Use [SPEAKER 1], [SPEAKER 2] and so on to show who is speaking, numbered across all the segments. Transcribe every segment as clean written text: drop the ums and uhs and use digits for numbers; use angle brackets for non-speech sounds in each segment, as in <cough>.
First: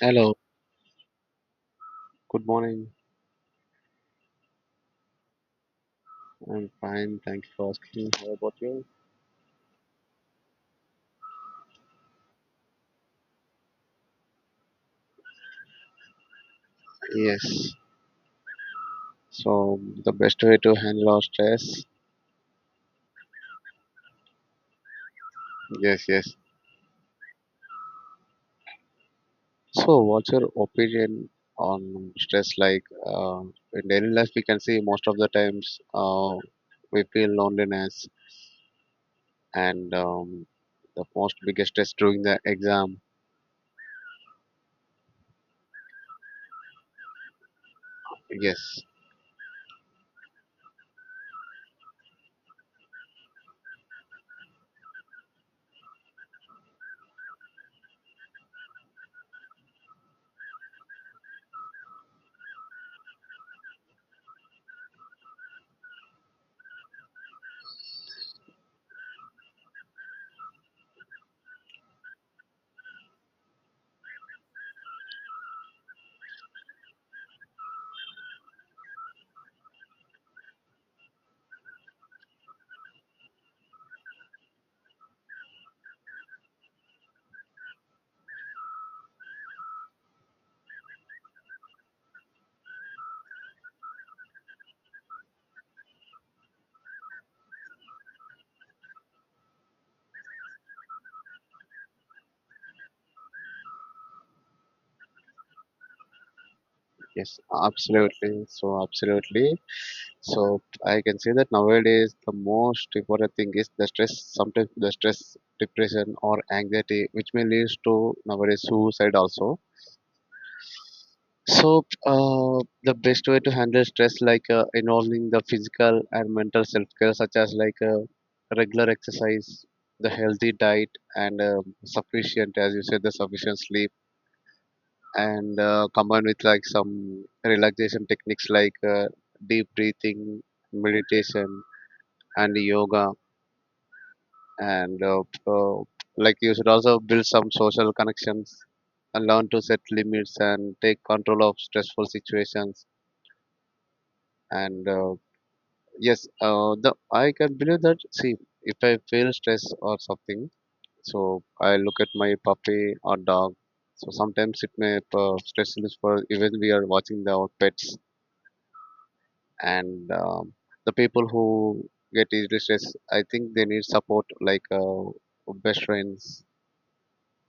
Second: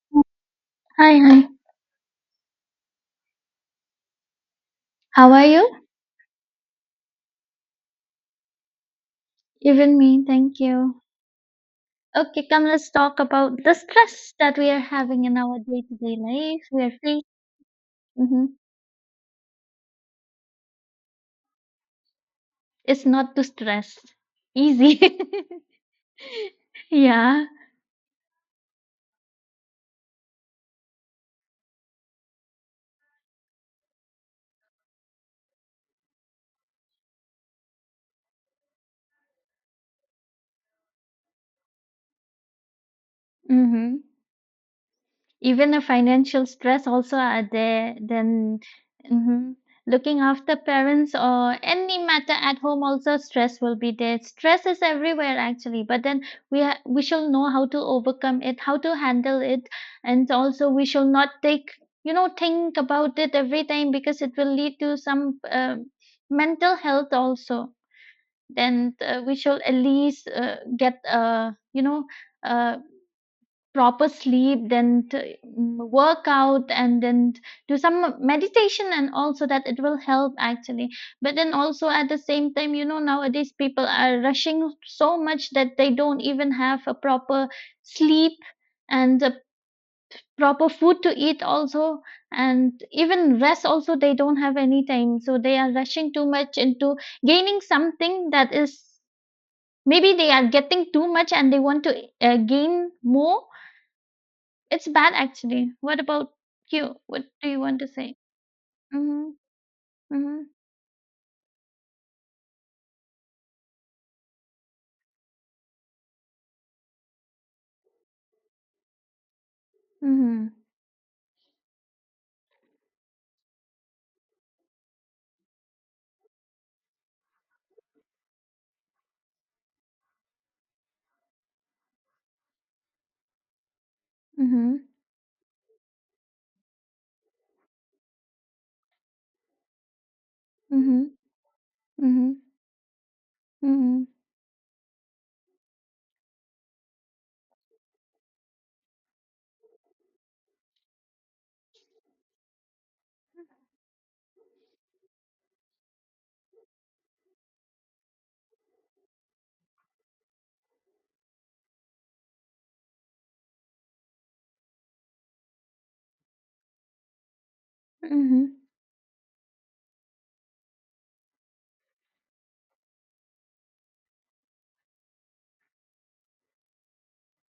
[SPEAKER 1] Hello,
[SPEAKER 2] Hi, hi.
[SPEAKER 1] good morning.
[SPEAKER 2] How are you?
[SPEAKER 1] I'm fine, thank you for asking. How about you?
[SPEAKER 2] Even me, thank you. Okay, come, let's talk about the stress that we are having in our day to day life. We are free.
[SPEAKER 1] Yes.
[SPEAKER 2] Mm-hmm.
[SPEAKER 1] So, the best way to handle our stress?
[SPEAKER 2] It's not too stress. Easy.
[SPEAKER 1] Yes, yes.
[SPEAKER 2] <laughs> yeah.
[SPEAKER 1] So, what's your opinion on stress? Like, in daily life, we can see most of the times we feel loneliness and the most biggest stress during the exam.
[SPEAKER 2] Mm-hmm. Even the financial stress also are there, then
[SPEAKER 1] Yes.
[SPEAKER 2] mhm. Looking after parents or any matter at home also stress will be there. Stress is everywhere actually, but then we shall know how to overcome it, how to handle it, and also we shall not take, think about it every time because it will lead to some mental health also. Then we shall at least get uh proper sleep, then to work out, and then do some meditation, and also that it will help actually. But then also at the same time, you know, nowadays people are rushing so much that they don't even have a proper sleep and a proper food to eat also, and even rest also they don't have any time, so they are rushing too much into gaining something that is, maybe they are getting too much and they want to gain more. It's bad actually. What about you? What
[SPEAKER 1] Yes,
[SPEAKER 2] do you want to say?
[SPEAKER 1] absolutely. So,
[SPEAKER 2] Mhm.
[SPEAKER 1] absolutely.
[SPEAKER 2] Mhm.
[SPEAKER 1] So, I can say that nowadays the most important thing is the stress, sometimes the stress, depression, or anxiety, which may lead to nowadays suicide also.
[SPEAKER 2] Mhm.
[SPEAKER 1] So, the best way to handle stress, like involving the physical and mental self care, such as like regular exercise, the healthy diet, and sufficient, as you said, the sufficient sleep
[SPEAKER 2] Mhm.
[SPEAKER 1] and combined with like some relaxation techniques like deep breathing,
[SPEAKER 2] Mhm.
[SPEAKER 1] meditation,
[SPEAKER 2] Mhm.
[SPEAKER 1] and yoga.
[SPEAKER 2] Mhm.
[SPEAKER 1] And Like you should also build some social connections and learn to set limits and take control of stressful situations. And yes, the I can believe that. See, if I feel stress or something, so I look at my puppy or dog. So sometimes it may stress relief for even we are watching the our pets
[SPEAKER 2] Mhm.
[SPEAKER 1] and the people who get easily stressed I think they need support like best friends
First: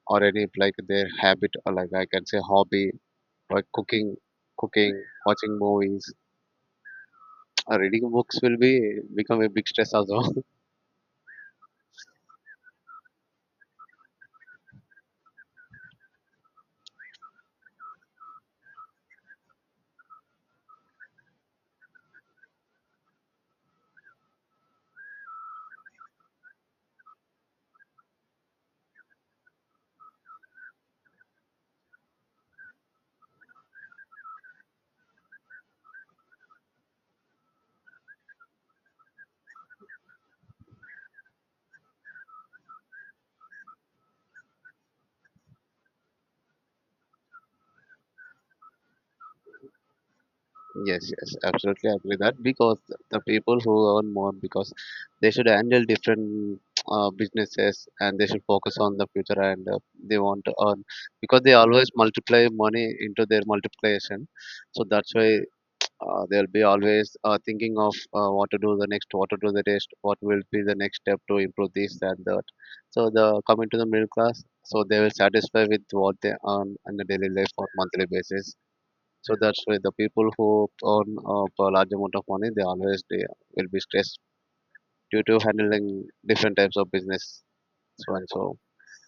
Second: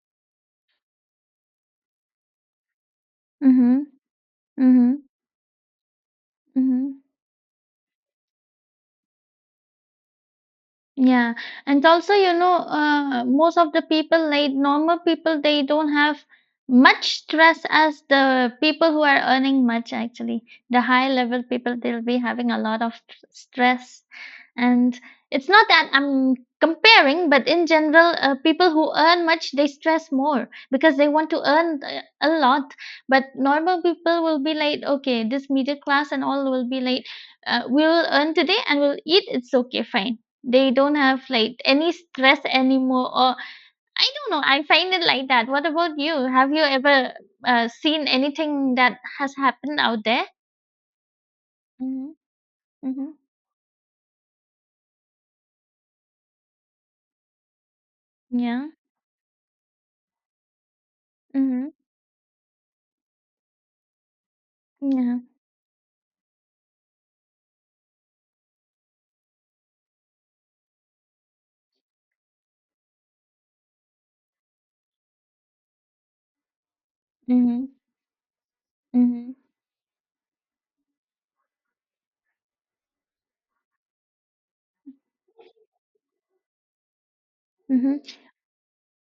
[SPEAKER 1] or any like their habit or like I can say hobby like
[SPEAKER 2] Mhm.
[SPEAKER 1] cooking cooking
[SPEAKER 2] Mhm.
[SPEAKER 1] watching movies
[SPEAKER 2] Mhm.
[SPEAKER 1] <tsk> or reading books will be become a big stress also.
[SPEAKER 2] Yeah, and also, you know, most of the people, like normal people, they don't have much stress as the people who are earning much, actually. The high level people, they'll be having a lot of stress. And it's not that I'm comparing, but in general, people who earn much, they stress more because they want to earn a lot. But normal people will be like, okay, this middle class and all will be like, we'll earn today and we'll eat, it's okay, fine, they don't have like any stress anymore, or I don't know. I find it like that. What about you? Have you ever seen anything that has happened out there?
[SPEAKER 1] Yes, yes, absolutely
[SPEAKER 2] Mm-hmm.
[SPEAKER 1] agree with that because
[SPEAKER 2] Mm-hmm.
[SPEAKER 1] the people who earn more because they should handle different businesses and they should
[SPEAKER 2] Yeah.
[SPEAKER 1] focus on the future and they want to earn because they
[SPEAKER 2] Mm-hmm.
[SPEAKER 1] always multiply money into their multiplication. So that's
[SPEAKER 2] Yeah.
[SPEAKER 1] why they'll be always thinking of what to do the next, what to do the next, what will be the next step to improve this and that. So the coming to the middle class, so they will satisfy with what they earn on a daily life
[SPEAKER 2] Mm-hmm.
[SPEAKER 1] or monthly basis,
[SPEAKER 2] Mm-hmm.
[SPEAKER 1] so that's why the people who earn up a large amount of money, they always they will be stressed due to handling different types of business.
[SPEAKER 2] Mm-hmm.
[SPEAKER 1] So and so.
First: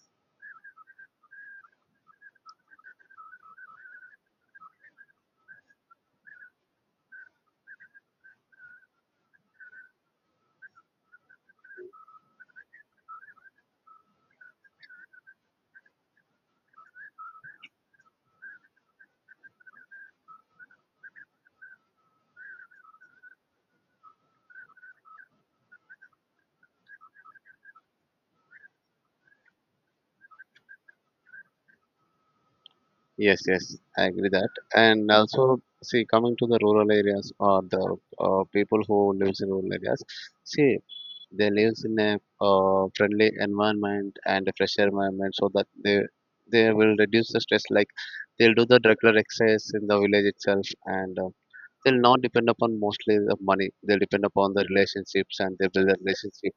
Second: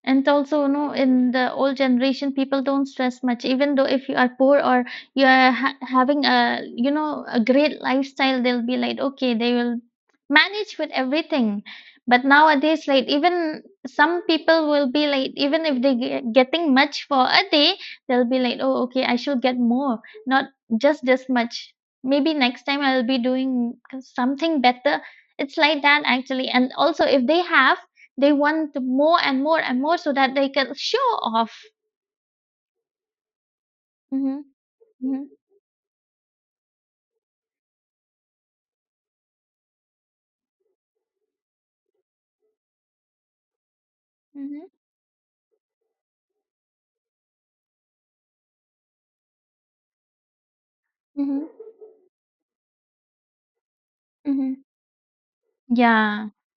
[SPEAKER 2] And also, you know, in the old generation, people don't stress much. Even though if you are poor or you are ha having a, you know, a great lifestyle, they'll be like, okay, they will manage with everything. But nowadays, like even some people will be like, even if they getting much for a day, they'll be like, oh, okay, I should get more, not just this much. Maybe next time I'll be doing something better. It's like that actually. And also, if they have, they want more and more and more so that they can show off.
[SPEAKER 1] Yes, yes, I agree
[SPEAKER 2] Mhm,
[SPEAKER 1] that. And
[SPEAKER 2] mhm,
[SPEAKER 1] also, see, coming to the rural areas or the people who lives in rural areas, see, they lives in a friendly environment and a
[SPEAKER 2] mhm,
[SPEAKER 1] fresh environment, so that they will reduce the stress. Like they'll do the regular exercise in the village itself, and
[SPEAKER 2] mhm,
[SPEAKER 1] they'll not depend upon mostly the money. They'll depend upon
[SPEAKER 2] mhm.
[SPEAKER 1] the relationships and they build a
[SPEAKER 2] Yeah,
[SPEAKER 1] relationship.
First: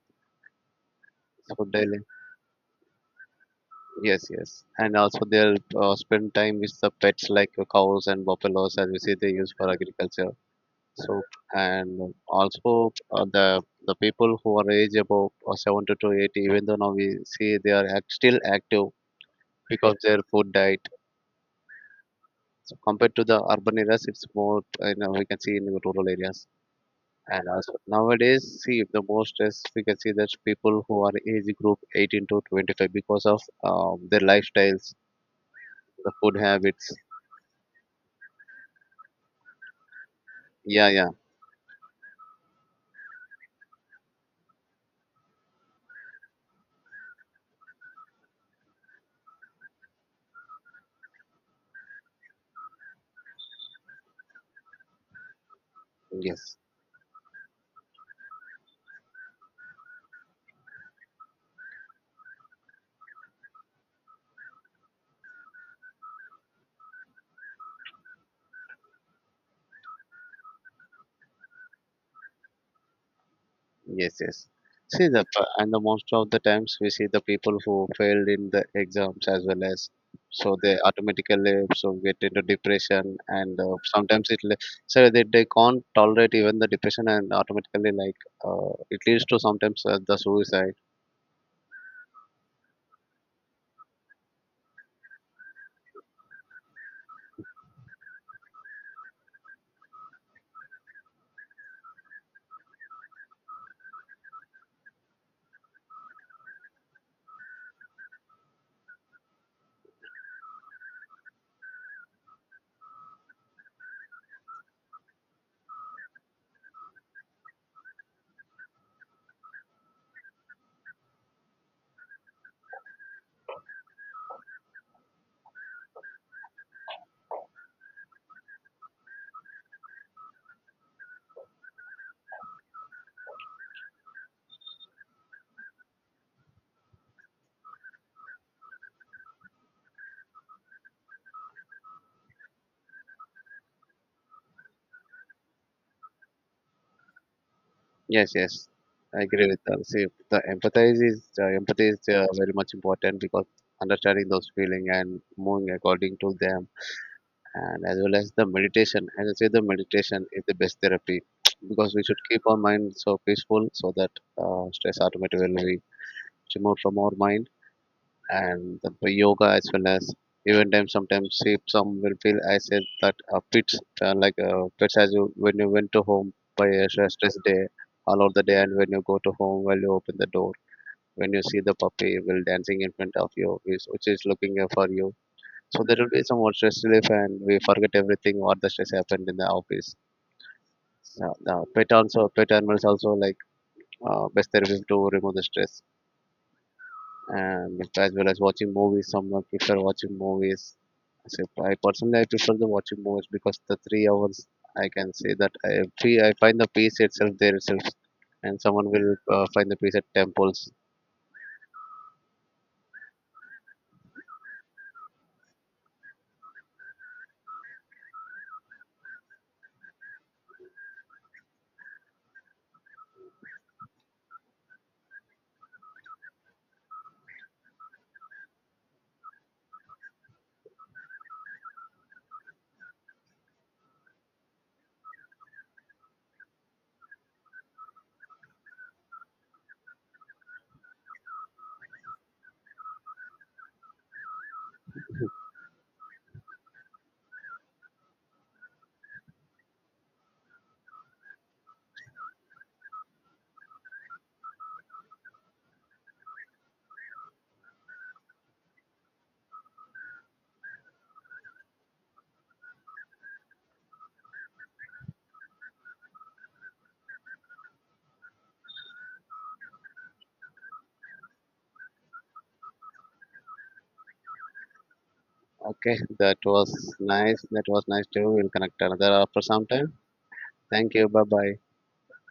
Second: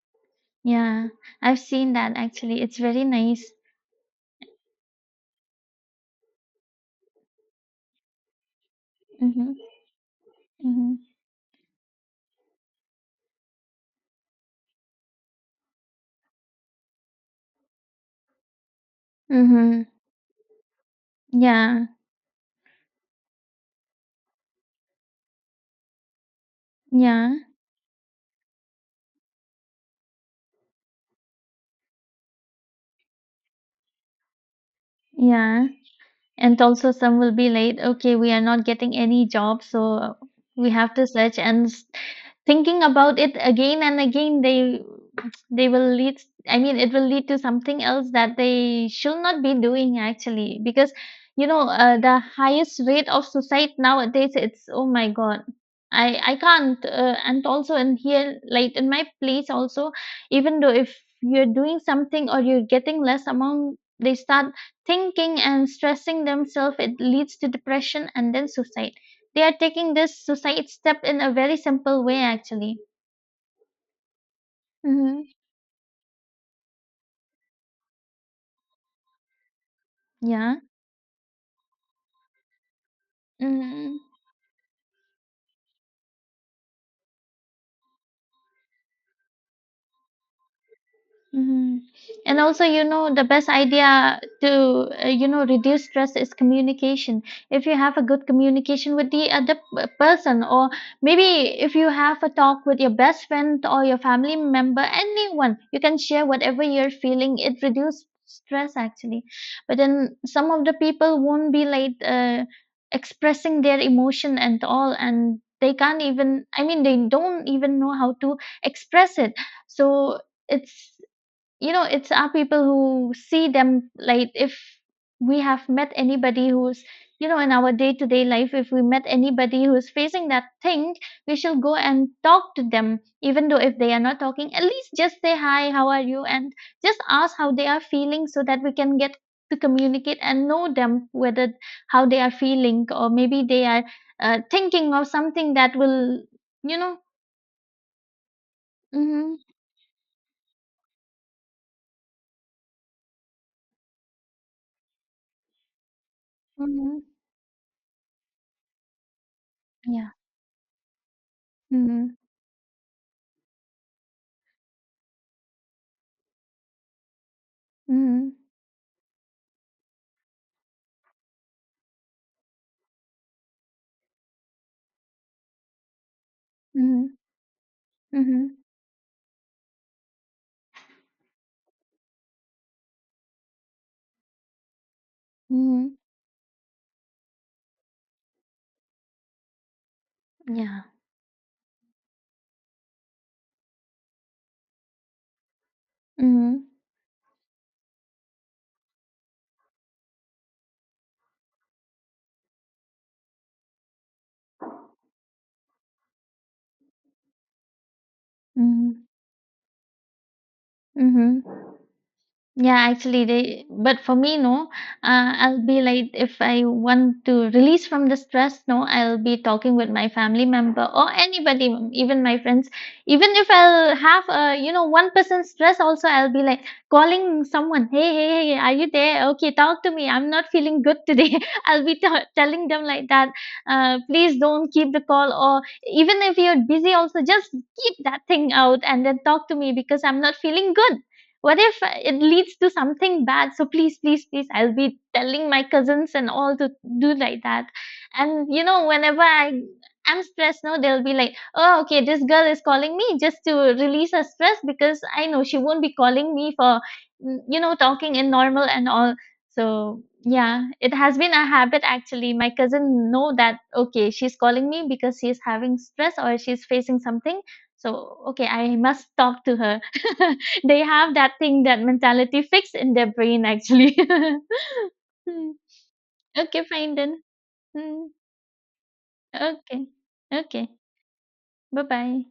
[SPEAKER 2] yeah. I've
[SPEAKER 1] So
[SPEAKER 2] seen
[SPEAKER 1] daily,
[SPEAKER 2] that actually. It's very nice.
[SPEAKER 1] yes, yes, and also they'll spend time with the pets like cows and buffaloes, as we see they
[SPEAKER 2] Mhm,
[SPEAKER 1] use for agriculture.
[SPEAKER 2] mhm,
[SPEAKER 1] So and also the people who are age above 70 to 80, even though now we see they are still active
[SPEAKER 2] mhm.
[SPEAKER 1] because their food diet.
[SPEAKER 2] Yeah,
[SPEAKER 1] So compared to the urban areas, it's more, you know, we can see in the rural areas.
[SPEAKER 2] yeah,
[SPEAKER 1] And also nowadays, see the most stress we can see that people who are age group 18 to 25 because of their lifestyles,
[SPEAKER 2] yeah.
[SPEAKER 1] the food
[SPEAKER 2] And also,
[SPEAKER 1] habits.
[SPEAKER 2] some will be like, okay, we are not getting any job, so we
[SPEAKER 1] Yeah,
[SPEAKER 2] have to
[SPEAKER 1] yeah,
[SPEAKER 2] search thinking about it again and again. They will lead, I mean, it will lead to something else that they should not be doing actually, because, you know, the highest rate of suicide nowadays, it's oh my God. I
[SPEAKER 1] yes,
[SPEAKER 2] can't and also in here like in my place also, even though if you're doing something or you're getting less amount, they start thinking and stressing themselves. It leads to depression and then suicide. They are taking this suicide step in a very simple way actually.
[SPEAKER 1] yes, yes. See
[SPEAKER 2] Mm-hmm.
[SPEAKER 1] the and the most of the times we see the people who failed in the exams as well as, so
[SPEAKER 2] Yeah.
[SPEAKER 1] they automatically so get into depression and
[SPEAKER 2] Mm-hmm.
[SPEAKER 1] sometimes it so they can't tolerate even the depression and automatically like it leads to sometimes the suicide.
[SPEAKER 2] Mhm. And also, you know, the best idea to, reduce stress is communication. If you have a good communication with the other person, or maybe if you have a talk with your best friend or your family member, anyone, you can share whatever you're feeling. It reduces stress actually. But then some of the people won't be like expressing their emotion and all, and they can't even, I mean, they don't even know how to express it. So, it's, you know, it's our people who see them, like if we have met anybody who's, you know, in our day to day life, if we met anybody who's facing that thing, we shall go and talk to them, even though if they are not talking, at least just say hi, how are you, and just ask how they are feeling so that we can get to communicate and know them, whether how they are feeling, or maybe they are thinking of something that will, you know.
[SPEAKER 1] Yes, yes, I
[SPEAKER 2] Mm-hmm,
[SPEAKER 1] agree with that. See, the empathize is empathy is very much important because understanding those feeling and moving according to them,
[SPEAKER 2] mm-hmm,
[SPEAKER 1] and as well as the meditation. As I say, the
[SPEAKER 2] yeah,
[SPEAKER 1] meditation is the best therapy <tsk> because we
[SPEAKER 2] mm-hmm,
[SPEAKER 1] should keep our mind so peaceful so that stress automatically will be removed from our mind
[SPEAKER 2] mm-hmm,
[SPEAKER 1] and the yoga as well as even time sometimes if some will feel I said that fits like fits as you when you went to home by a
[SPEAKER 2] mm-hmm,
[SPEAKER 1] stress day all of the
[SPEAKER 2] mm-hmm.
[SPEAKER 1] day and when you go to home while you open the door when you see the puppy will dancing in front of you which is looking for you so
[SPEAKER 2] Mhm.
[SPEAKER 1] there will be some more stress relief and we forget everything what the stress happened in the office.
[SPEAKER 2] Yeah.
[SPEAKER 1] Now, pet also pet animals also like best therapy to remove the stress.
[SPEAKER 2] Mhm.
[SPEAKER 1] And as well as watching movies. Someone prefer watching movies. So I personally I prefer the watching movies because the 3 hours I can say that I find the peace itself there itself, and someone
[SPEAKER 2] Mhm.
[SPEAKER 1] will find the peace at temples.
[SPEAKER 2] Mhm. Yeah, actually, they, but for me, no, I'll be like, if I want to release from the stress, no, I'll be talking with my family member or anybody, even my friends. Even if I'll have a, you know, one person stress, also, I'll be like calling someone, hey, hey, hey, are you there? Okay, talk to me. I'm not feeling good today. <laughs> I'll be telling them like that, please don't keep the call, or even if you're busy, also just keep that thing out and then talk to me because I'm not feeling good. What if it leads to something bad? So please, please, please, I'll be telling my cousins and all to do like that. And you know, whenever I'm stressed now, they'll be like, oh okay, this girl is calling me just to release her stress, because I know she won't be calling me for, you know, talking in normal and all. So yeah, it has been a habit actually. My cousin know that, okay, she's calling me because she's having stress or she's facing something, so okay, I must talk to her. <laughs> They have that thing, that mentality fixed in their brain, actually. <laughs> Hmm.
[SPEAKER 1] Okay, that
[SPEAKER 2] Okay,
[SPEAKER 1] was
[SPEAKER 2] fine then.
[SPEAKER 1] nice. That was nice
[SPEAKER 2] Hmm.
[SPEAKER 1] too. We'll connect another after some
[SPEAKER 2] Okay.
[SPEAKER 1] time.
[SPEAKER 2] Okay.
[SPEAKER 1] Thank you. Bye bye.
[SPEAKER 2] Bye bye.